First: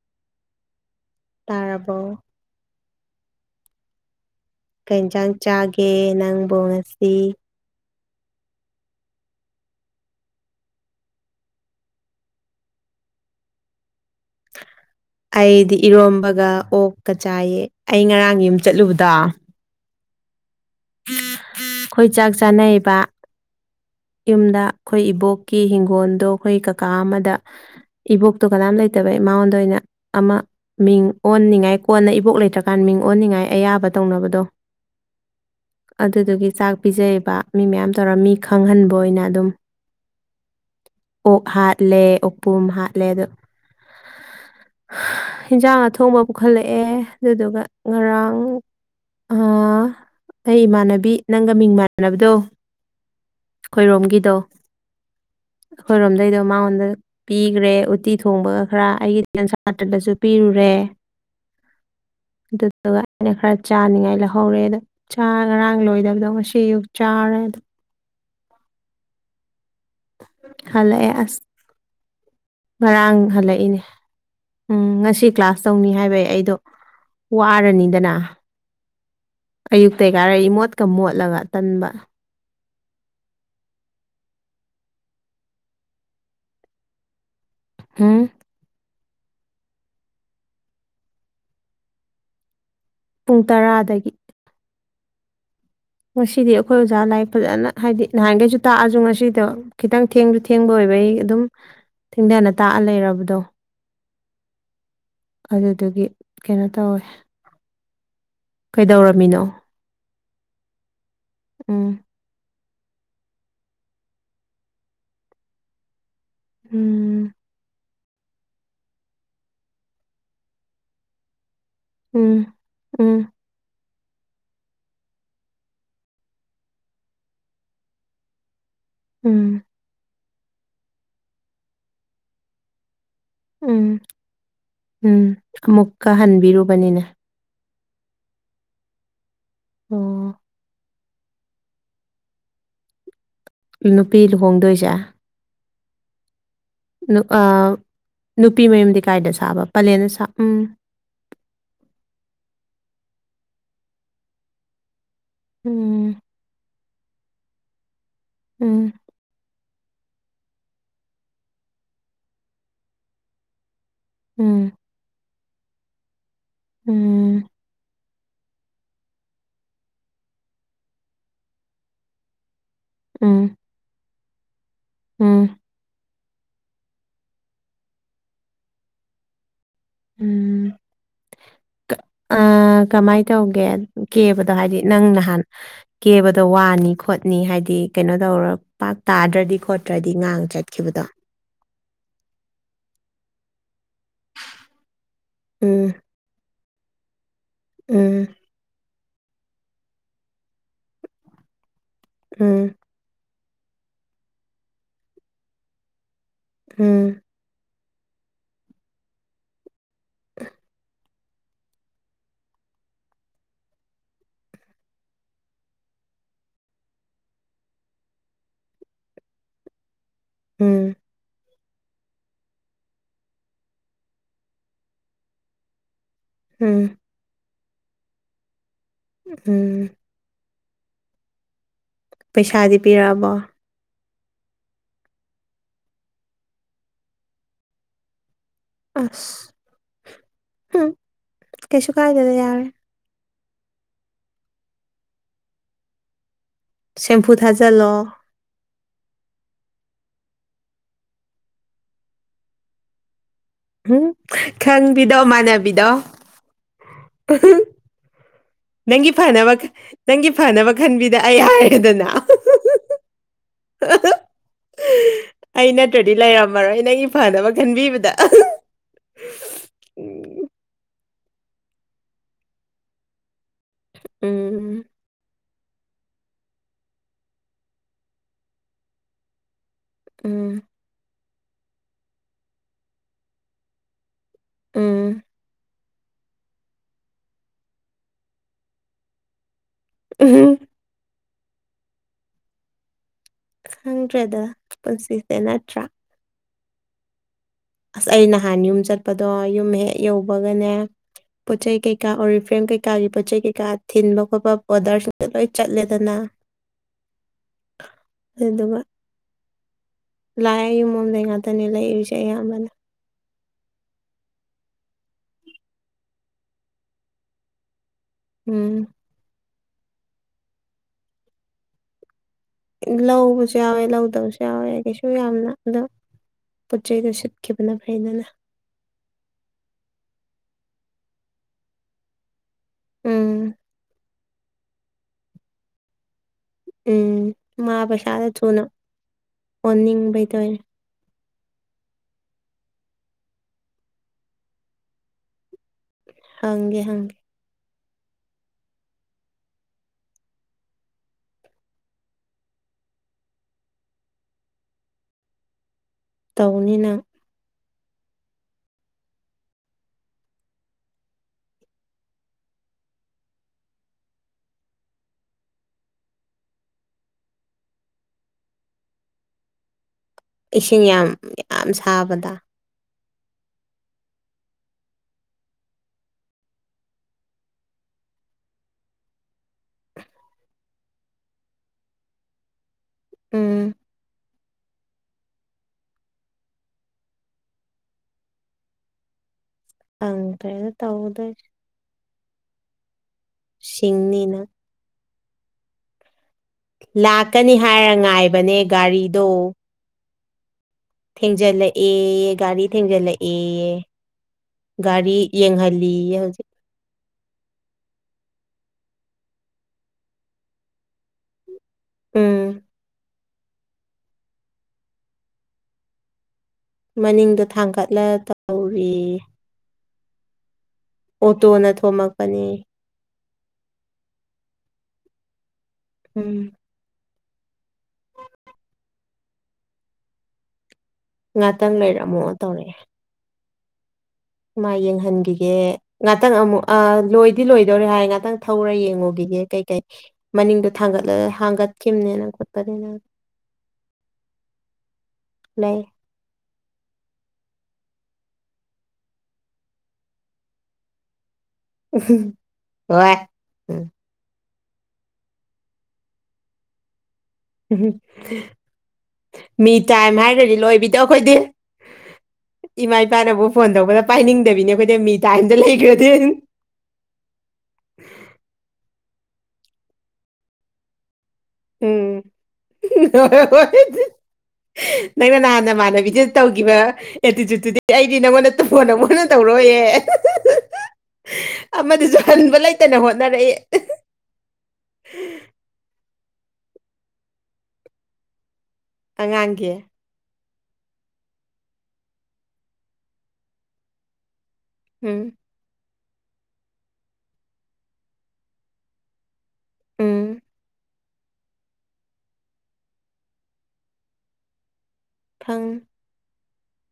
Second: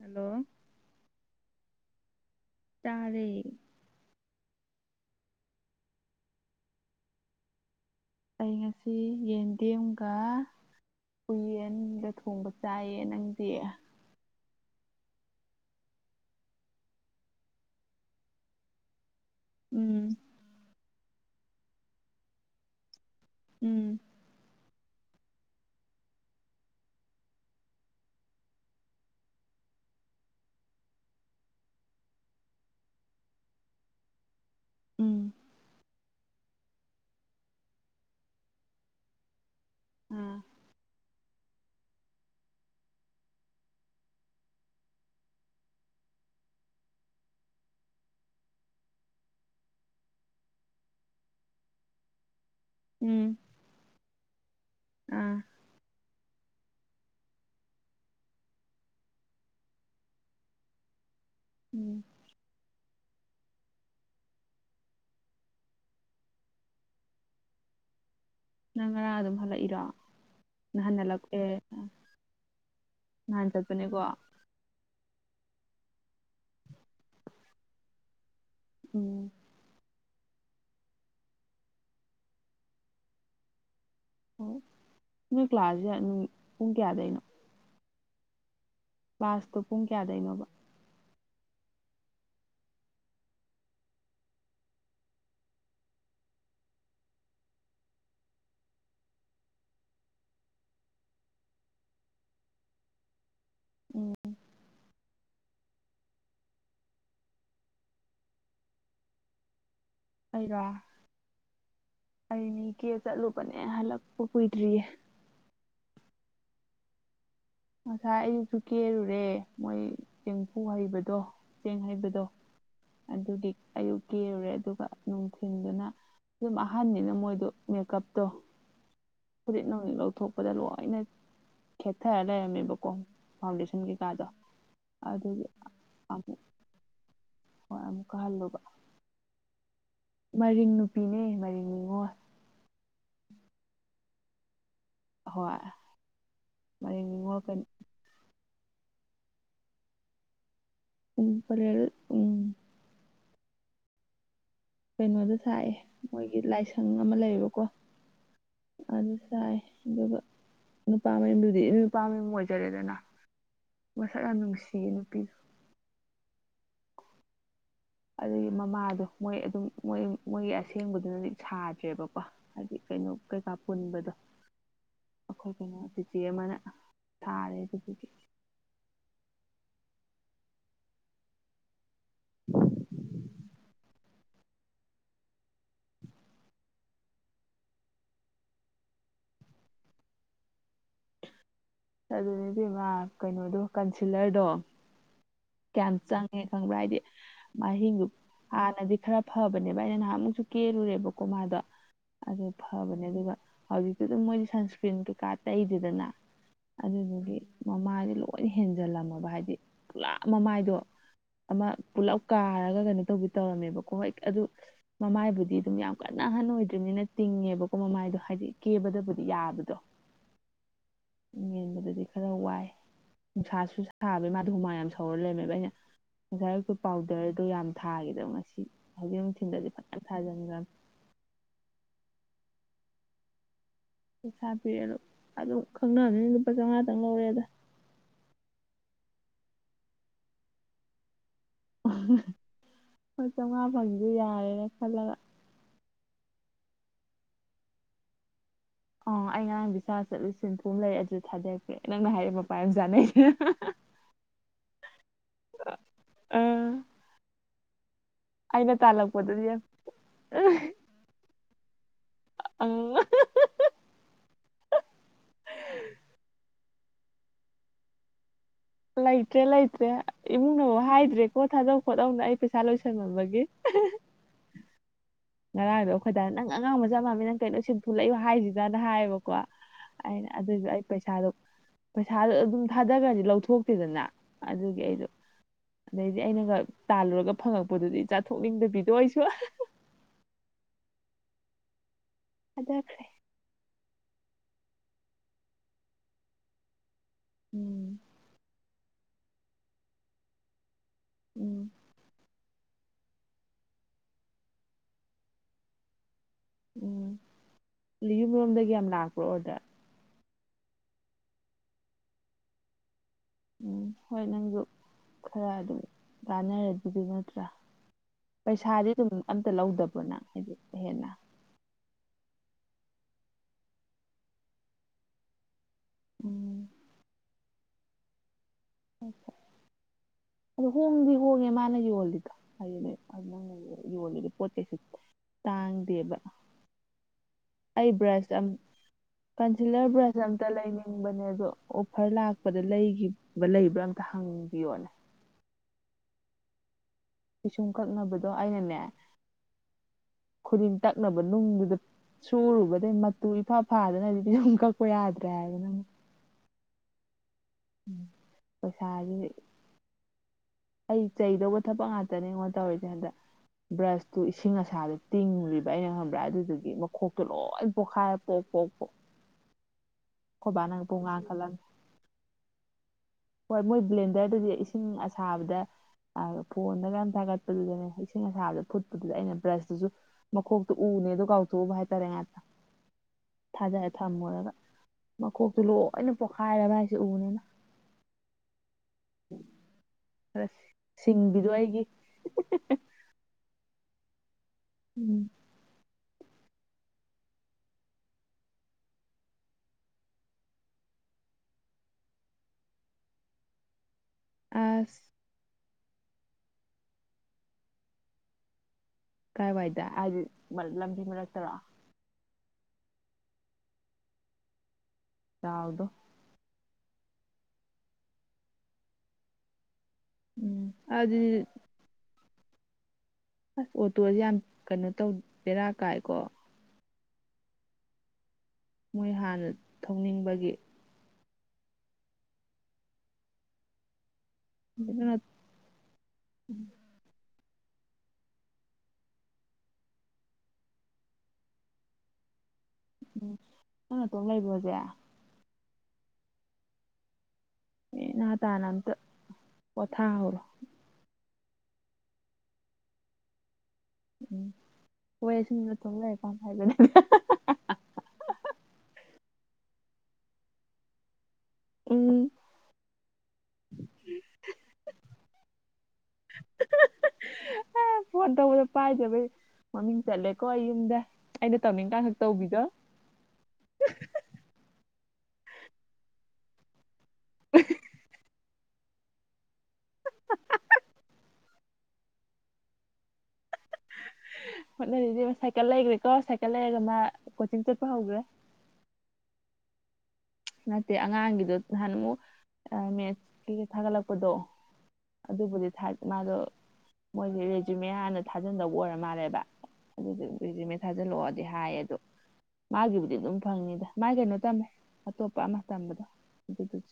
hello ꯇꯥꯔꯕꯣ ꯇꯥꯔꯦ ꯀꯟꯖꯥꯡ ꯆꯥꯒꯦ ꯅꯪꯕꯣꯉꯁꯤ ꯑꯩ ꯉꯁꯤ ꯌꯦꯟꯗꯦꯝꯒ ꯍꯨꯌꯦꯟꯒ ꯊꯣꯡꯕ ꯆꯥꯏꯌꯦ ꯅꯪꯁ ꯑꯩꯗꯤ ꯏꯔꯣꯝꯕꯒ ꯑꯣꯛꯀ ꯆꯥꯏꯌꯦ ꯑꯩ ꯉꯔꯥꯡ ꯌꯨꯝ ꯆꯠꯂꯨꯕꯗꯣ ꯎꯝ ꯑꯩꯈꯣꯏ ꯆꯥꯛ ꯆꯥꯅꯩꯕ ꯎꯝ ꯌꯨꯝꯗ ꯑꯩꯈꯣꯏ ꯏꯕꯣꯛꯀꯤ ꯍꯤꯡꯒꯣꯜꯗꯣ ꯑꯩꯈꯣꯏ ꯀꯀꯥ ꯑꯃꯗ ꯏꯕꯣꯛꯇꯣ ꯀꯗꯥꯝ ꯂꯩꯇ ꯇꯕ ꯃꯉꯣꯟꯗ ꯑꯣꯏꯅ ꯑꯃ ꯃꯤꯡ ꯑꯣꯟꯅꯤꯡꯉꯥꯏ ꯀꯣꯟꯅ ꯏꯕꯣꯛ ꯂꯩꯇ꯭ꯔꯀꯥꯟꯗ ꯃꯤꯡ ꯑꯣꯟꯅꯤꯡꯉꯥꯏ ꯑꯌꯥꯕ ꯇꯧꯅꯕꯗꯣ ꯎꯝ ꯑꯗꯨꯗꯨꯒꯤ ꯆꯥꯛ ꯄꯤꯖꯩꯌꯦꯕ ꯃꯤ ꯃꯌꯥꯝ ꯇꯧꯔ ꯃꯤ ꯈꯪꯍꯟꯕ ꯑꯣꯏꯅ ꯑꯗꯨꯝ ꯎꯝ ꯑꯣ ꯍꯥꯠꯂꯦ ꯑꯣꯄꯨꯝꯝ ꯍꯥꯠꯂꯦ ꯑꯗꯣ ꯑꯦꯟꯁꯥꯡ ꯑꯊꯣꯡꯕ ꯄꯨꯈꯠꯂꯛꯑꯦ ꯑꯗꯨꯗꯨꯒ ꯉꯔꯥꯡ ꯑꯩ ꯏꯃꯥꯟꯅꯕꯤ ꯅꯪꯒ ꯃꯤꯡ ꯃꯥꯟꯅꯕꯗꯣ ꯎꯝ ꯑꯩꯈꯣꯏꯔꯣꯝꯒꯤꯗꯣ ꯑꯥ ꯑꯩꯈꯣꯏꯔꯣꯝꯗꯩꯗꯣ ꯃꯉꯣꯟꯗ ꯄꯤꯈ꯭ꯔꯦ ꯎꯠꯇꯤ ꯊꯣꯡꯕꯒ ꯈꯔ ꯑꯩꯒꯤ ꯇꯦꯟ ꯁꯥꯇ꯭ꯔꯗꯁꯨ ꯄꯤꯔꯨꯔꯦ ꯎꯝ ꯑꯗꯨꯗꯠꯇ ꯑꯩꯅ ꯈꯔ ꯆꯥꯅꯤꯡꯉꯥꯏ ꯂꯧꯍꯧꯔꯑꯦ ꯑꯗꯣ ꯆꯥ ꯉꯔꯥꯡ ꯂꯣꯏꯗꯕꯗꯣ ꯉꯁꯤ ꯑꯨꯛ ꯆꯥꯔꯦ ꯑꯗꯣ ꯅꯪ ꯉꯔꯥꯡ ꯑꯗꯨꯝ ꯍꯜꯂꯛꯏꯔꯣ ꯅꯪ ꯍ ꯍꯜꯂꯛꯑꯦ ꯍꯜꯂꯛ ꯑꯁ ꯑꯦꯦ ꯉꯔꯥꯡ ꯍꯜꯂꯛꯏꯅꯦ ꯎꯝ ꯉꯁꯤ ꯀ꯭ꯂꯥꯁ ꯇꯧꯅꯤ ꯍꯥꯏꯕꯩ ꯑꯩꯗꯣ ꯋꯥꯔꯅꯤꯗꯅ ꯑꯣꯝ ꯀꯩꯀꯥꯔ ꯏ ꯃꯣꯠꯀ ꯃꯣꯠꯂꯒ ꯇꯟꯕ ꯑꯣ ꯅꯣꯏ ꯀ꯭ꯂꯥꯁꯁꯦ ꯄꯨꯡ ꯀꯌꯥꯗꯩꯅꯣ ꯍꯥꯝ ꯕꯥꯁꯇꯣ ꯄꯨꯡ ꯀꯌꯥꯗꯩꯅꯣꯕ ꯄꯨꯡ ꯇꯔꯥꯗꯒꯤ ꯉꯁꯤꯗꯤ ꯑꯩꯈꯣꯏ ꯑꯣꯖꯥ ꯂꯥꯏꯛ ꯐꯖꯅ ꯍꯥꯏꯗꯤ ꯅꯍꯥꯟꯈꯩꯁꯨ ꯇꯥꯛꯑꯁꯨ ꯉꯁꯤꯗꯣ ꯈꯤꯇꯪ ꯊꯦꯡꯁꯨ ꯊꯦꯡꯕ ꯑꯣꯏꯕ ꯑꯩ ꯑꯗꯨꯝ ꯊꯦꯡꯗꯅ ꯇꯥꯛꯑ ꯂꯩꯔꯕꯗꯣ ꯎꯝ ꯑꯗꯨꯗꯨꯒꯤ ꯀꯩꯅꯣ ꯇꯧꯋꯦ ꯀꯩꯗꯧꯔꯝꯃꯤꯅꯣ ꯑꯩꯔ ꯎꯝ ꯅꯤ ꯀꯦ ꯆꯠꯂꯨꯕꯅꯦ ꯍꯜꯂꯛꯄ ꯀꯨꯏꯗ꯭ꯔꯤꯌꯦ ꯎꯝ ꯉꯁꯥꯏ ꯑꯩꯁꯨ ꯀꯦꯔꯨꯔꯦ ꯃꯣꯏ ꯆꯦꯡꯐꯨ ꯍꯩꯕꯗꯣ ꯆꯦꯡ ꯍꯩꯕꯗꯣ ꯎꯝ ꯎꯝ ꯑꯗꯨꯒꯤ ꯑꯌꯨꯛ ꯀꯤꯔꯨꯔꯦ ꯑꯗꯨꯒ ꯅꯨꯡꯊꯤꯤꯟꯗꯨꯅ ꯑꯗꯨꯝ ꯑꯍꯟꯅꯤꯅ ꯃꯣꯏꯗꯣ ꯃꯦꯀꯞꯇꯣ ꯎꯝ ꯐꯨꯗꯤꯠ ꯅ ꯂꯧꯊꯣꯛꯄꯗ ꯂꯣꯏꯅ ꯈꯦꯊꯔ ꯂꯩꯔꯝꯃꯦꯕꯀꯣ ꯐꯥꯎꯟꯗꯦꯁꯟ ꯎꯝ ꯀꯩꯀꯥꯗꯣ ꯎꯝ ꯑꯗꯨꯒꯤ ꯑꯃꯨꯛꯀ ꯑꯃꯨꯛ ꯍꯟꯕꯤꯔꯨꯕꯅꯤꯅ ꯍꯣꯏ ꯑꯃꯨꯛꯀꯥ ꯍꯜꯂꯣꯕ ꯑꯣ ꯃꯔꯤꯡ ꯅꯨꯄꯤꯅꯦ ꯃꯔꯤꯡ ꯅꯤꯉꯣ ꯅꯨꯄꯤ ꯂꯨꯍꯣꯡꯗꯣꯏꯁ ꯍꯣꯏ ꯃꯔꯤꯡ ꯅꯤꯉꯣꯜ ꯀꯩꯅꯣ ꯅꯨꯄꯤ ꯃꯌꯨꯝꯗꯤ ꯀꯥꯏꯗ ꯁꯥꯕ ꯄꯂꯦꯅ ꯁꯥ ꯎꯝ ꯎ ꯐꯔꯦꯜ ꯎꯝ ꯀꯩꯅꯣꯗ ꯁꯥꯏꯌꯦ ꯎꯝ ꯃꯣꯏꯒꯤ ꯂꯥꯏꯁꯪ ꯑꯃ ꯂꯩꯌꯦꯕꯀꯣ ꯎꯝ ꯑꯗꯨ ꯁꯥꯏ ꯑꯗꯨꯒ ꯅꯨꯄꯥ ꯃꯌꯨꯝꯗꯨꯗꯤ ꯅꯨꯄꯥ ꯃꯌꯨꯝ ꯑꯣꯏꯖꯔꯦꯗꯅ ꯃꯁꯛ ꯌꯥꯝ ꯎꯝ ꯅꯨꯡꯁꯤꯌꯦ ꯅꯨꯄꯤꯗꯣ ꯎꯝ ꯑꯗꯨꯒꯤ ꯃꯃꯥꯗꯣ ꯃꯣꯏ ꯑꯗꯨꯝ ꯃꯣꯏ ꯃꯣꯏꯒꯤ ꯑꯁꯦꯡꯕꯗꯨꯅꯗꯤ ꯁꯥꯗ꯭ꯔꯦꯕꯀꯣ ꯍꯥꯏꯗꯤ ꯀꯩꯅꯣ ꯀꯩꯀꯥ ꯎꯝ ꯄꯨꯟꯕꯗꯣ ꯎꯝ ꯑꯩꯈꯣꯏ ꯀꯩꯅꯣ ꯆꯤꯆꯦ ꯑꯃꯅ ꯊꯥꯔꯦ ꯑꯗꯨꯒꯤ ꯎꯝ ꯑ ꯀꯃꯥꯏ ꯇ ꯍꯧꯒꯦ ꯀꯦꯕꯗꯣ ꯍꯥꯏꯗꯤ ꯅꯪ ꯅꯍꯥꯟ ꯀꯦꯕꯗꯣ ꯋꯥꯅꯤ ꯈꯣꯠꯅꯤ ꯍꯥꯏꯗꯤ ꯀꯩꯅꯣ ꯇꯧꯔꯒ ꯄꯥꯛ ꯇꯥꯗ꯭ꯔꯗꯤ ꯈꯣꯠꯇ꯭ꯔꯗꯤ ꯉꯥꯡ ꯆꯠꯈꯤꯕꯗꯣ ꯑꯗꯨꯅꯦꯗꯤꯕꯥ ꯀꯩꯅꯣꯗꯣ ꯀꯟꯁꯤꯂꯔꯗꯣ ꯀꯌꯥꯝ ꯎꯝ ꯆꯪꯉꯦ ꯈꯪꯕ꯭ꯔꯥ ꯍꯥꯏꯗꯤ ꯃꯍꯤꯡꯗꯨ ꯎꯝ ꯍꯥꯟꯅꯗꯤ ꯈꯔ ꯐꯕꯅꯦꯕ ꯑꯩꯅ ꯅꯍꯥꯟꯃꯨꯛꯁꯨ ꯀꯦꯔꯨꯔꯦꯕꯀꯣ ꯃꯥꯗꯣ ꯑꯗꯨ ꯎꯝ ꯐꯕꯅꯦ ꯑꯗꯨꯒ ꯍꯧꯖꯤꯛꯇꯤ ꯑꯗꯨꯝ ꯃꯣꯏꯗꯤ ꯁꯟꯁꯀ꯭ꯔꯤꯟ ꯀꯩꯀꯥ ꯇꯛꯏꯗꯗꯅ ꯎꯝ ꯑꯗꯨꯗꯨꯒꯤ ꯃꯃꯥꯗꯤ ꯂꯣꯏ ꯍꯦꯟꯖꯜꯂꯝꯃꯕ ꯍꯥꯏꯗꯤ ꯄꯨꯂꯥ ꯑꯃ ꯄꯨꯂꯞ ꯀꯥꯔꯒ ꯀꯩꯅꯣ ꯇꯧꯕꯤ ꯇꯧꯔꯝꯃꯦꯕꯀꯣ ꯍꯣꯏ ꯑꯗꯨ ꯃꯃꯥꯏꯕꯨꯗꯤ ꯑꯗꯨꯝ ꯌꯥꯝ ꯀꯟꯅ ꯑꯍꯟ ꯑꯣꯏꯗ꯭ꯔꯤꯕꯅꯤꯅ ꯇꯤꯡꯉꯦꯕꯀꯣ ꯃꯃꯥꯏꯗꯣ ꯍꯥꯏꯗꯤ ꯀꯦꯕꯗꯕꯨꯗꯤ ꯌꯥꯕꯗꯣ ꯎꯝ ꯌꯦꯟꯕꯗꯗꯤ ꯈꯔ ꯋꯥꯏ ꯅꯨꯡꯁꯥꯁꯨ ꯁꯥꯕꯒꯤ ꯃꯥꯗ ꯍꯨꯃꯥꯡ ꯌꯥꯝ ꯁꯧꯔ ꯂꯩꯔꯝꯃꯦꯕ ꯑꯩꯅ ꯉꯁꯥꯏꯔꯛꯄ ꯎꯝ ꯄꯥꯎꯗꯔꯗꯣ ꯌꯥꯝ ꯊꯥꯈꯤꯗꯕ ꯉꯁꯤ ꯍꯧꯖꯤꯛ ꯅꯨꯡꯊꯤꯟꯗꯗꯤ ꯎꯝ ꯐꯖꯅ ꯊꯥꯖꯤꯟꯈ꯭ꯔꯅꯤ ꯄꯩꯁꯥꯗꯤ ꯄꯤꯔꯛꯑꯕꯣ ꯄꯩꯁꯥ ꯄꯤꯔꯦ ꯑꯗꯨ ꯑꯗꯨ ꯈꯪꯅꯕꯅꯤꯅ ꯂꯨꯄꯥ ꯆꯥꯝꯃꯉꯥꯗꯪ ꯂꯧꯔꯦꯗ ꯑꯁ ꯎꯝ ꯀꯩꯁꯨ ꯀꯥꯏꯗꯗ ꯌꯥꯔꯦ ꯍꯣꯏ ꯆꯥꯝꯃꯉꯥ ꯐꯪꯒꯤꯗ ꯌꯥꯔꯦꯅ ꯈꯜꯂꯒ ꯁꯦꯝꯄꯨ ꯊꯥꯖꯂꯣ ꯑꯣ ꯑꯩ ꯉꯔꯥꯡ ꯕꯤꯁꯥ ꯆꯠꯂꯨ ꯁꯤꯟꯐꯝꯨꯝ ꯂꯩ ꯑꯗꯨ ꯊꯥꯗꯔꯄ꯭ꯔꯦ ꯅꯪꯅ ꯍꯥꯏꯔ ꯃꯄꯥꯏꯔꯝ ꯆꯥꯅꯩ ꯎꯝ ꯈꯪꯕꯤꯗꯣ ꯃꯥꯟꯅꯕꯤꯗꯣ ꯑꯥ ꯐꯨꯝ ꯑꯩꯅ ꯅꯪꯒꯤ ꯇꯥꯜꯂꯛꯄꯗꯨꯗꯤ ꯌꯥꯝ ꯐꯅꯕ ꯅꯪꯒꯤ ꯐꯅꯕ ꯈꯟꯕꯤꯗ ꯑꯩ ꯍꯥꯏꯔ ꯑꯗꯨꯗꯅ ꯑꯪ ꯑꯩ ꯅꯠꯇ꯭ꯔꯗꯤ ꯂꯩꯝꯕ ꯃꯔꯣꯏ ꯅꯪꯒꯤ ꯐꯅꯕ ꯈꯟꯕꯤꯕꯗ ꯂꯩꯇ꯭ꯔꯦ ꯂꯩꯇ꯭ꯔꯦ ꯎꯝ ꯏꯃꯨꯡꯅ ꯍꯥꯏꯗ꯭ꯔꯦ ꯄꯣꯠ ꯊꯥꯗꯧ ꯈꯣꯠꯇꯧꯅ ꯑꯩ ꯄꯩꯁꯥ ꯂꯣꯏꯁꯟꯅꯃꯕꯒꯤ ꯎꯝ ꯉꯔꯥꯡꯗꯣ ꯑꯩꯈꯣꯏꯗꯥ ꯅꯪ ꯑꯉꯥꯡꯕ ꯆꯞ ꯃꯝꯃꯤ ꯅꯪ ꯀꯩꯅꯣ ꯁꯟ ꯊꯣꯛꯂꯛꯏꯑꯣ ꯍꯥꯏꯁꯤꯖꯅ ꯍꯥꯏꯌꯦꯕꯀꯣ ꯑꯩꯅ ꯎꯝ ꯑꯗꯨꯁꯨ ꯑꯩ ꯄꯩꯁꯥꯗꯣ ꯄꯩꯁꯥꯗꯣ ꯑꯗꯨꯝ ꯊꯥꯗꯈ꯭ꯔꯗꯤ ꯂꯧꯊꯣꯛꯇꯦꯗꯅ ꯑꯗꯨꯒꯤ ꯑꯩꯗꯣ ꯎꯝ ꯑꯗꯩꯗꯤ ꯑꯩꯅꯒ ꯇꯥꯜꯂꯨꯔꯒ ꯐꯪꯉꯛꯄꯗꯨꯗꯤ ꯆꯥꯊꯣꯛꯅꯤꯡꯗꯕꯤꯗꯣ ꯑꯩꯁꯨ ꯎꯝ ꯑꯗ ꯐ꯭ꯔꯦ ꯈꯪꯗ꯭ꯔꯦꯗ ꯄꯨꯟꯁꯤꯁꯦ ꯅꯠꯇ꯭ꯔꯥ ꯎꯝ ꯑꯁ ꯑꯩ ꯅꯍꯥꯟ ꯌꯨꯝ ꯆꯠꯄꯗꯣ ꯌꯨꯝ ꯍꯦꯛ ꯌꯧꯕꯒꯅꯦ ꯄꯣꯠ ꯎꯝ ꯆꯩꯩ ꯀꯩꯀꯥ ꯑꯣꯏ ꯑꯦꯦꯝ ꯀꯩꯀꯥꯒꯤ ꯄꯣꯠ ꯆꯩ ꯀꯩꯀꯥ ꯊꯤꯟꯕ ꯈꯣꯠꯄ ꯑꯣꯗꯔꯁꯤꯡꯗ ꯂꯣꯏ ꯆꯠꯂꯦꯗꯅ ꯎꯝ ꯌꯨꯝ ꯂꯣꯝꯗꯒꯤ ꯌꯥꯝ ꯂꯥꯛꯄ꯭ꯔꯣ ꯑꯣꯗ ꯂꯥꯛꯑꯦꯌꯨꯝ ꯃꯝꯗꯩ ꯉꯥꯛꯇꯅꯤ ꯂꯩꯥꯛꯌꯨꯁꯦ ꯑꯌꯥꯝꯕꯅ ꯎꯝ ꯍꯣꯏ ꯅꯪꯁꯨ ꯈꯔ ꯑꯗꯨꯝ ꯇꯥꯟꯅꯔ ꯑꯗꯨꯗꯤ ꯅꯠꯇ꯭ꯔꯥ ꯎꯝ ꯄꯩꯁꯥꯗꯤ ꯑꯗꯨꯝ ꯑꯝꯇ ꯂꯧꯗꯕꯅ ꯍꯥꯏꯗꯤ ꯍꯦꯟꯅ ꯂꯧꯕꯁꯨ ꯌꯥꯎꯋꯦ ꯂꯧꯗꯕꯁꯨ ꯌꯥꯎꯋꯦ ꯀꯩꯁꯨ ꯌꯥꯝꯅ ꯑꯗꯣ ꯎꯝ ꯄꯣꯠ ꯆꯩꯩꯗ ꯁꯤꯠ ꯈꯤꯕꯅ ꯐ꯭ꯔꯦꯗꯅ ꯑꯗꯨꯗ ꯍꯣꯡꯉꯗꯤ ꯍꯣꯒꯦ ꯃꯥꯅꯒꯤ ꯍꯣꯜꯗꯤꯗ ꯑꯗꯨꯅ ꯅꯪꯅ ꯎꯝ ꯌꯣꯜꯂꯤꯗ ꯄꯣꯠ ꯆꯩꯩꯁꯨ ꯇꯥꯡꯗꯦꯕ ꯎ ꯑꯩ ꯕ꯭ꯔꯁ ꯀꯟꯁꯤꯂꯔ ꯕ꯭ꯔꯁ ꯑꯣꯟꯅꯤꯡꯕꯩ ꯑꯝꯇ ꯇꯧꯔꯤꯅꯦ ꯂꯩꯅꯤꯡꯕꯅꯦꯕ ꯑꯗꯣ ꯑꯣꯐꯔ ꯂꯥꯛꯄꯗ ꯂꯩꯈꯤꯕ ꯂꯩꯕ꯭ꯔꯥ ꯑꯝꯇ ꯍꯪꯕꯤꯌꯣꯅꯦ ꯍꯦ ꯍ ꯁꯨꯝ ꯀꯛꯅꯕꯗꯣ ꯑꯩꯅꯅꯦ ꯈꯨꯗꯤꯡ ꯇꯛꯅꯕ ꯅꯨꯡꯗꯨꯗ ꯁꯨꯔꯨꯕꯗꯒꯤꯩ ꯃꯇꯨ ꯏꯐꯥ ꯐꯥꯗꯅ ꯑꯗꯨꯗꯤ ꯁꯨꯝ ꯀꯛꯄ ꯌꯥꯗ꯭ꯔꯦ ꯍꯥꯏꯗꯅꯪ ꯀꯅꯤꯅ ꯎꯝ ꯄꯩꯁꯥꯒꯤ ꯑꯩ ꯆꯩꯗꯧꯕ ꯊꯕꯛ ꯉꯥꯛꯇꯅꯦ ꯑꯩꯉꯣꯟ ꯇꯧꯔꯤꯁꯦ ꯍꯟꯗꯛ ꯕ꯭ꯔꯁꯇꯨ ꯏꯁꯤꯡ ꯑꯁꯥꯗ ꯇꯤꯡꯂꯤꯕ ꯑꯩꯅ ꯈꯪꯕ꯭ꯔꯥ ꯑꯗꯨꯗꯨꯗꯒꯤ ꯃꯈꯣꯛꯇꯣ ꯂꯣꯏ ꯄꯣꯈꯥꯏꯔ ꯄꯣꯛ ꯍ ꯐꯣ ꯏꯁꯤꯡ ꯌꯥꯝ ꯌꯥꯝ ꯁꯥꯕꯗ ꯍꯣꯏ ꯃꯣꯏ ꯕ꯭ꯂꯦꯟꯗꯔꯗꯗꯤ ꯏꯁꯤꯡ ꯑꯁꯥꯕꯗ ꯑ ꯐꯣꯟꯗꯒ ꯌꯥꯝ ꯊꯥꯒꯠꯄꯗꯨꯗꯅꯦ ꯏꯁꯤꯡ ꯑꯁꯥꯕꯗ ꯐꯨꯠꯄꯗꯨꯗ ꯑꯩꯅ ꯕ꯭ꯔꯁꯇꯨꯁꯨ ꯃꯈꯣꯛꯇꯨ ꯎ ꯐꯅꯦꯗꯣ ꯀꯥꯎꯊꯣꯛꯎꯕ ꯍꯥꯏꯇꯥꯔꯦ ꯉꯥꯛꯇ ꯎꯝ ꯊꯥꯖꯔꯦ ꯊꯝꯃꯨꯔꯒ ꯃꯀꯣꯛꯇꯨ ꯂꯣꯏꯅ ꯄꯣꯛꯈꯥꯏꯔꯔꯕ ꯍꯥꯏꯁꯦ ꯎꯅꯤꯅ ꯑ ꯐꯪꯗ꯭ꯔꯦꯅ ꯇꯧꯗꯣꯏ ꯁꯤꯡꯕꯤꯗꯣ ꯑꯩꯒꯤ ꯁꯤꯁꯤꯡꯅꯤꯅ ꯎꯝ ꯂꯥꯛꯀꯅꯤ ꯍꯥꯏꯔ ꯉꯥꯏꯕꯅꯦ ꯒꯥꯔꯤꯗꯣ ꯊꯦꯡꯖꯤꯜꯂꯛꯑꯦ ꯒꯥꯔꯤ ꯊꯦꯡꯖꯤꯜꯂꯛꯑꯦ ꯑꯁ ꯒꯥꯔꯤ ꯌꯦꯡꯍꯜꯂ ꯍꯧꯖꯤꯛ ꯀꯥꯏꯋꯥꯏꯗ ꯍꯥꯏꯗꯤ ꯂꯝꯁꯤ ꯃꯔꯛꯇꯔꯣ ꯎꯝ ꯌꯥꯥꯎꯗꯣ ꯃꯅꯤꯡꯗ ꯊꯥꯡꯒꯠꯂ ꯇꯧꯔꯤ ꯎꯝ ꯑꯗꯨꯗꯤ ꯑꯣꯇꯣꯅ ꯊꯣꯝꯃꯛꯄꯅꯤ ꯑꯁ ꯑꯣꯇꯣꯁꯦ ꯌꯥꯝ ꯀꯩꯅꯣ ꯇꯧ ꯦꯔꯥ ꯀꯥꯏꯀꯣ ꯎꯝ ꯃꯣꯏ ꯍꯥꯟꯅ ꯊꯧꯅꯤꯡꯕꯒꯤ ꯉꯥꯛꯇꯪ ꯂꯩꯔꯝꯃꯣ ꯇꯧꯔꯑꯦ ꯃꯥ ꯎꯝ ꯅꯪ ꯌꯦꯡꯍꯟꯈꯤꯒꯦ ꯉꯥꯛꯇꯪ ꯑꯃꯨꯛ ꯂꯣꯏ ꯗꯤ ꯂꯣꯏꯗꯧꯔꯦ ꯍꯥꯏꯔ ꯉꯥꯛꯇꯪ ꯊꯧꯔ ꯌꯦꯡꯉꯨꯒꯤꯒꯦ ꯀꯩ ꯀꯩ ꯃꯅꯤꯡꯗꯣ ꯊꯥꯡꯒꯠꯂ ꯊꯥꯡꯒꯠꯈꯤꯕꯅꯦꯅ ꯎꯝ ꯅꯪ ꯇꯣ ꯂꯩꯕ꯭ꯔꯣꯁꯦ ꯄ꯭ꯂꯦ ꯑꯦ ꯅꯍꯥ ꯇꯥꯅ ꯑꯝꯇ ꯄꯣꯊꯥꯍꯔꯣ ꯍꯣꯏ ꯎꯝ ꯍꯣꯏ ꯁꯨꯝꯅꯠꯇꯣꯡ ꯂꯩꯔꯦꯀꯥꯟ ꯍꯥꯏꯕꯅꯦ ꯃꯤ ꯇꯥꯏꯝ ꯍꯥꯏꯔꯗꯤ ꯂꯣꯏꯕꯤꯗꯣ ꯑꯩꯈꯣꯏꯗꯤ ꯎꯝ ꯏꯃꯥ ꯏꯄꯥꯅꯕꯨ ꯐꯣꯟ ꯇꯧꯕꯗ ꯄꯥꯏꯅꯤꯡꯗꯕꯤꯅꯦ ꯑꯩꯈꯣꯏꯗ ꯃꯤ ꯇꯥꯏꯝꯗ ꯂꯩꯈ꯭ꯔꯗꯤ ꯑꯦ ꯐꯗꯗ ꯄꯥꯏ ꯃꯃꯤꯡ ꯆꯂꯦꯀꯣ ꯑꯏ ꯑꯗ ꯎꯝ ꯅꯪꯅ ꯅꯍꯥꯟ ꯃꯥꯟꯅꯕꯤꯁꯤ ꯇꯧꯈꯤꯕ ꯑꯦꯇꯤꯇꯨꯠꯇꯨꯗꯤ ꯑꯩꯗꯤ ꯅꯪꯉꯣꯟꯗ ꯇꯧꯔꯣ ꯅꯪꯉꯣꯟꯗꯅ ꯇꯧꯔꯣꯏ ꯑꯃꯗꯨꯁꯨ ꯍꯟꯕ ꯂꯩꯇꯅ ꯍꯣꯠꯅꯔꯛꯏ ꯍꯣꯠꯅꯔꯤꯗꯤ ꯁꯥꯏꯀꯜ ꯂꯩꯈ꯭ꯔꯦꯀꯣ ꯁꯥꯏꯀꯜ ꯂꯩꯔꯒ ꯃꯥ ꯀꯣꯆꯤꯡ ꯆꯠꯄ ꯍꯧꯈ꯭ꯔꯦ ꯑꯉꯥꯡꯒꯤ ꯅꯠꯇꯦ ꯑꯉꯥꯡꯒꯤꯗꯣ ꯍꯥꯟ ꯑꯃꯨꯛ ꯃꯦꯠ ꯀꯩꯀꯩ ꯊꯥꯒꯠꯂꯛꯄꯗꯣ ꯎꯝ ꯑꯗꯨꯕꯨꯗꯤ ꯃꯥꯗꯣ ꯃꯣꯏꯗꯤ ꯔꯦꯖꯤꯃꯦꯌꯥꯅ ꯊꯥꯖꯤꯟꯗꯧꯕ ꯑꯣꯏꯔ ꯃꯥꯜꯂꯦꯕ ꯑꯗꯨ ꯎꯝ ꯊꯥꯖꯤꯜꯂꯛꯑꯣꯗꯤ ꯍꯥꯏꯌꯦ ꯑꯗꯣ ꯃꯥꯒꯤꯕꯨꯗꯤ ꯑꯗꯨꯝ ꯐꯪꯅꯤꯗ ꯃꯥꯥꯏ ꯀꯩꯅꯣ ꯇꯝꯃꯦ ꯑꯇꯣꯞꯄ ꯑꯃ ꯐꯪ ꯇꯝꯕꯗꯣ ꯑꯗꯨ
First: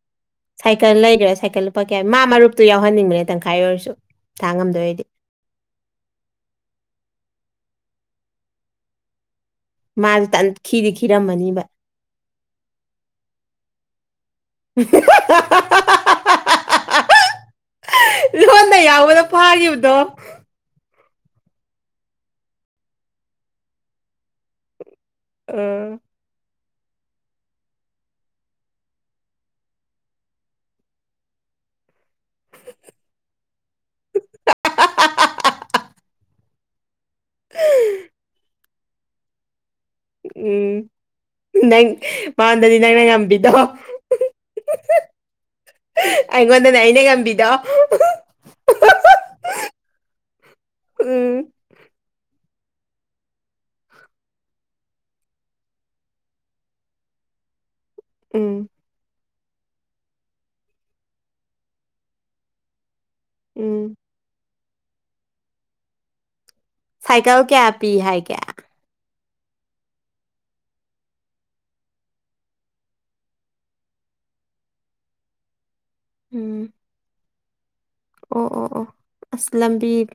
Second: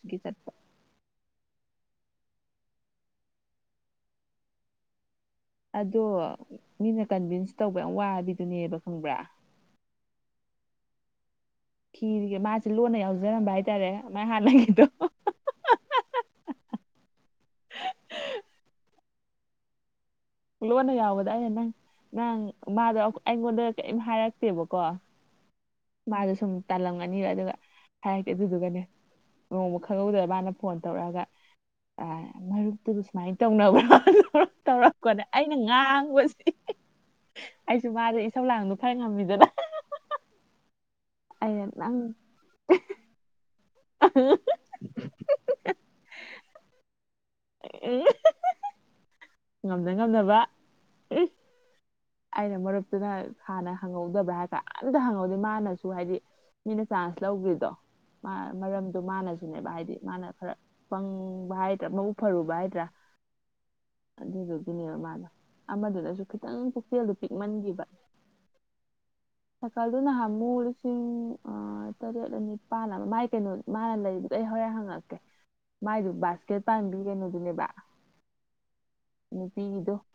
ꯁꯥꯏꯀꯜ ꯂꯩꯗ꯭ꯔꯥ ꯁꯥꯏꯀꯜ ꯂꯨꯄꯥ ꯃꯥ ꯃꯔꯨꯞꯇꯨ ꯌꯥꯎꯍꯟꯅꯤꯡꯕꯅꯦ ꯇꯪꯈꯥꯏ ꯑꯣꯏꯔꯁꯨ ꯊꯥꯡ ꯉꯝꯗꯣꯏꯔꯗꯤ ꯑꯗꯣ ꯃꯤꯅ ꯀꯟꯚꯤꯟꯁ ꯇꯧꯕ ꯌꯥꯝ ꯋꯥꯕꯤꯗꯨꯅꯦꯕ ꯈꯪꯕ꯭ꯔꯥ ꯃꯥꯁ ꯇ ꯈꯤꯗꯤ ꯈꯤꯔꯝꯃꯅꯤ ꯈꯤꯔꯒ ꯃꯥꯁꯦ ꯂꯣꯟꯅ ꯌꯥꯎꯖꯔꯝꯕ ꯍꯥꯏꯇꯥꯔꯦ ꯃꯥꯥꯏ ꯍꯥꯟꯅꯉꯦꯗꯣ ꯂꯣꯟꯅ ꯌꯥꯎꯕꯅ ꯐꯥꯈꯤꯕꯗꯣ ꯂꯣꯟꯅ ꯌꯥꯎꯕꯗ ꯑꯩꯅ ꯅꯪ ꯅꯪ ꯃꯥꯗꯣ ꯑꯩꯉꯣꯟꯗ ꯀꯔꯤꯝ ꯍꯥꯏꯔꯛꯇꯦꯕꯀꯣ ꯑ ꯃꯥꯗ ꯁꯨ ꯇꯥꯜꯂꯝꯒꯅꯤꯕ ꯑꯗꯨꯒ ꯍꯥꯏꯔꯀꯦ ꯑꯗꯨꯗꯨꯒꯅꯦ ꯅꯣꯡꯃ ꯈꯪꯍꯧꯗ ꯃꯥꯅ ꯐꯣꯟ ꯇꯧꯔꯛꯑꯒ ꯃꯔꯨꯞꯛꯇꯨꯕꯨ ꯁꯨꯃꯥꯏꯅ ꯇꯧꯅꯕ꯭ꯔꯥ ꯇꯧ ꯀ ꯑꯩꯅ ꯉꯥꯡꯕꯁꯦ ꯑꯩꯁꯨ ꯃꯥꯁꯦ ꯏꯁꯝ ꯂꯥꯡꯗꯣ ꯐꯔ ꯉꯝꯃꯤꯗꯅ ꯎꯝ ꯅꯪ ꯃꯥꯟꯗꯗꯤ ꯅꯪꯅ ꯉꯝꯕꯤꯗꯣ ꯑꯩꯒꯣꯟꯗ ꯅꯏꯅꯦꯒ ꯗ ꯉꯝꯗ ꯉꯝꯗꯕ ꯑꯩꯅ ꯃꯔꯨꯞꯇꯨꯅ ꯍꯥꯟꯅ ꯍꯪꯍꯧꯗꯕ꯭ꯔꯥ ꯍꯥꯏꯇꯥꯔꯦ ꯑꯝꯇ ꯍꯪꯍꯧꯗꯦ ꯃꯥꯅꯁꯨ ꯍꯥꯏꯗꯤ ꯃꯤꯅ ꯆꯥꯟꯁ ꯂꯧꯗ꯭ꯔꯤꯗꯣ ꯎꯝ ꯃꯔꯝꯗ ꯃꯥꯅꯁꯨ ꯁꯤꯅꯦꯕ ꯍꯥꯏꯗꯤ ꯃꯥꯅ ꯈꯔ ꯄꯪꯕ ꯍꯥꯏꯗ꯭ꯔꯥ ꯃꯎ ꯐꯔꯨꯕ ꯍꯥꯏꯗ꯭ꯔꯥ ꯎꯝ ꯑꯗꯨꯗꯨꯒꯤꯅꯦꯕ ꯃꯥꯗꯣ ꯑꯃꯗꯨꯗꯁꯨ ꯈꯤꯇꯪ ꯄꯨꯛꯆꯦꯜꯗꯣ ꯁꯥꯏꯀꯜ ꯀꯌꯥ ꯄꯤꯛꯃꯟꯈꯤꯕ ꯄꯤ ꯍꯥꯏꯒꯦ [unintelligible] ꯁꯀꯜꯗꯨ ꯅꯍꯥꯟ ꯑꯃꯨꯛ ꯂꯤꯁꯤꯡ ꯑ ꯇꯔꯦꯠ ꯑꯅꯤꯄꯥꯜ ꯑꯃ ꯃꯥꯏ ꯀꯩꯅꯣ ꯃꯥꯅ ꯂꯩꯕꯗ ꯑꯩ ꯍꯧ ꯍꯔ ꯍꯪꯉꯛꯀꯦ ꯃꯥꯏꯗꯨ ꯕꯥꯁꯀꯦꯠ ꯎꯝ ꯄꯥꯝꯕꯤ ꯀꯩꯅꯣꯗꯨꯅꯦꯕ ꯑꯣ ꯑꯣ ꯑꯣ ꯅꯨꯄꯤꯒꯤꯗꯣ ꯑꯁꯂꯝꯕꯤꯔ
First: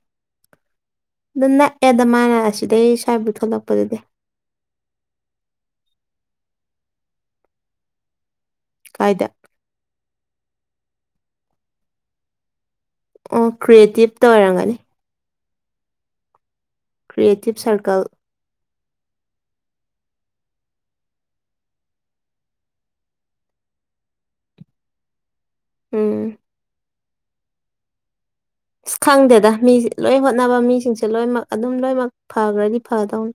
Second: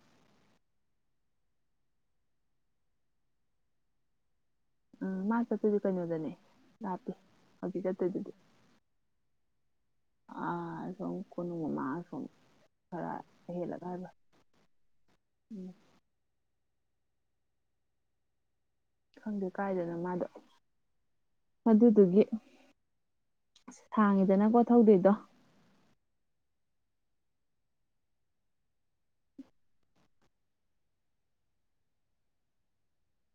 ꯑꯗꯨ ꯅꯛꯑꯦꯗ ꯃꯥꯅ ꯑꯁꯤꯗꯩ ꯁ꯭ꯋꯥꯕꯨ ꯊꯣꯛꯂꯛꯄꯗꯨꯗꯤ ꯎꯝ ꯃꯥ ꯆꯠꯇꯣꯏꯁ ꯀꯩꯅꯣꯗꯅꯦ ꯂꯥꯞꯄꯤꯦ ꯍꯧꯖꯤꯛ ꯆꯠꯇꯣꯏꯗꯨꯗꯤ ꯀꯥꯏꯗ ꯑ ꯀꯣꯃꯝ ꯑꯣ ꯀ꯭ꯔꯤꯌꯦꯇꯤꯞꯇ ꯑꯣꯏꯔꯝꯒꯅꯤ ꯎꯝ ꯀ꯭ꯔꯤꯌꯦꯇꯤꯞ ꯁꯔꯀꯜ ꯈꯪꯗꯦ ꯀꯥꯏꯗꯅ ꯃꯥꯗꯣ ꯑꯗꯨꯗꯨꯒꯤ ꯁꯥꯡꯉꯤꯗꯅꯀꯣ ꯊꯧꯗꯣꯏꯗꯣ ꯎꯝ ꯑꯁ ꯈꯪꯗꯦꯗ ꯃꯤ ꯂꯣꯏ ꯍꯣꯠꯅꯕ ꯃꯤꯁꯤꯡꯁꯦ ꯂꯣꯏꯅꯃꯛ ꯑꯗꯨꯝ ꯂꯣꯏꯅꯃꯛ ꯐꯈ꯭ꯔꯗꯤ ꯐꯗꯧꯅꯤ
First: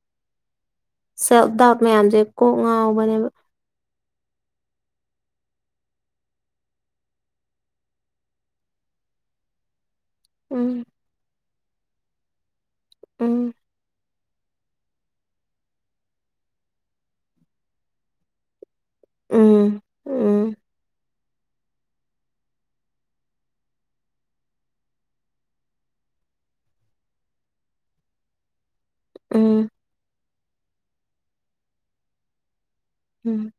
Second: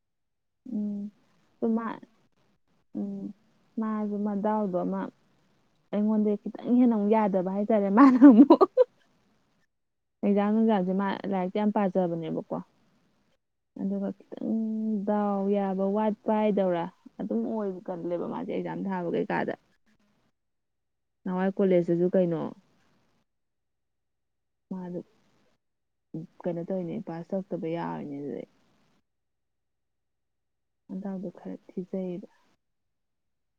ꯎꯝ ꯁꯦꯜ ꯗꯥꯛ ꯃꯥ ꯃꯌꯥꯝꯁꯦ ꯀꯣꯛ ꯉꯥꯎꯕꯅꯦꯕ ꯎꯝ ꯃꯥꯁꯨ ꯃ ꯗꯥꯎꯗꯣ ꯑꯃ ꯑꯩꯉꯣꯟꯗ ꯈꯤꯇꯪ ꯍꯦꯟꯅ ꯑꯃꯨꯛ ꯌꯥꯗꯕ ꯍꯥꯏꯇꯥꯔꯦ ꯃꯥꯅ ꯑꯃꯨꯛ ꯍꯩꯖꯥꯡ ꯎꯝ ꯅꯨꯡꯁꯥꯡꯁꯦ ꯃꯥ ꯂꯥꯏꯔꯤꯛꯇ ꯌꯥꯝ ꯄꯥꯖꯕꯅꯦꯕꯀꯣ ꯎꯝ ꯑꯗꯨꯒ ꯈꯤꯇꯪ ꯗꯥꯎ ꯌꯥꯕ ꯋꯥꯠꯄ ꯍꯥꯏꯗꯧꯔꯥ ꯑꯗꯨꯝ ꯑꯣꯏꯕ ꯀꯜꯂꯦꯕ ꯃꯥꯁꯦ ꯌꯥꯝ ꯊꯥꯕ ꯀꯩꯀꯥꯗ ꯎꯝ ꯎꯝ ꯅꯍꯥꯟꯋꯥꯏ ꯀꯣꯂꯦꯖꯇꯁꯨ ꯀꯩꯅꯣ ꯃꯥꯗ ꯀꯩꯅꯣ ꯇꯧꯔꯤꯅꯦ ꯄꯥꯁ ꯇꯧꯔꯛꯇꯕ ꯌꯥꯔꯣꯏꯅꯦ ꯑꯗꯨꯗꯩ ꯎꯝ ꯍꯖꯥꯎꯗꯣ ꯈꯔ ꯊꯤꯖꯩꯌꯦꯕ ꯎꯝ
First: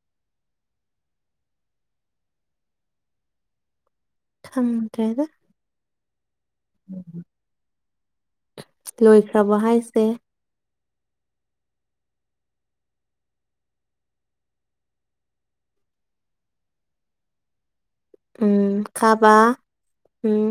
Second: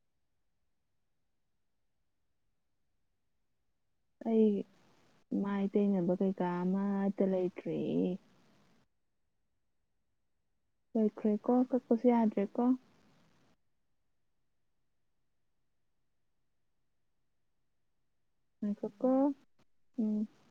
ꯑꯩ ꯈꯪꯗ꯭ꯔꯦꯗ ꯏꯃꯥꯏ ꯇꯩꯅꯕ ꯀꯥ ꯑꯃꯠꯇ ꯂꯩꯇ꯭ꯔꯤ ꯔꯥꯕꯍꯥꯏꯁ ꯂꯣꯏꯈ꯭ꯔꯦꯀꯣ ꯀꯛꯄꯁꯨ ꯌꯥꯗ꯭ꯔꯦꯀꯣ ꯎꯝ ꯉꯥꯏꯈꯣꯀꯣ ꯈꯥꯕ ꯎꯝ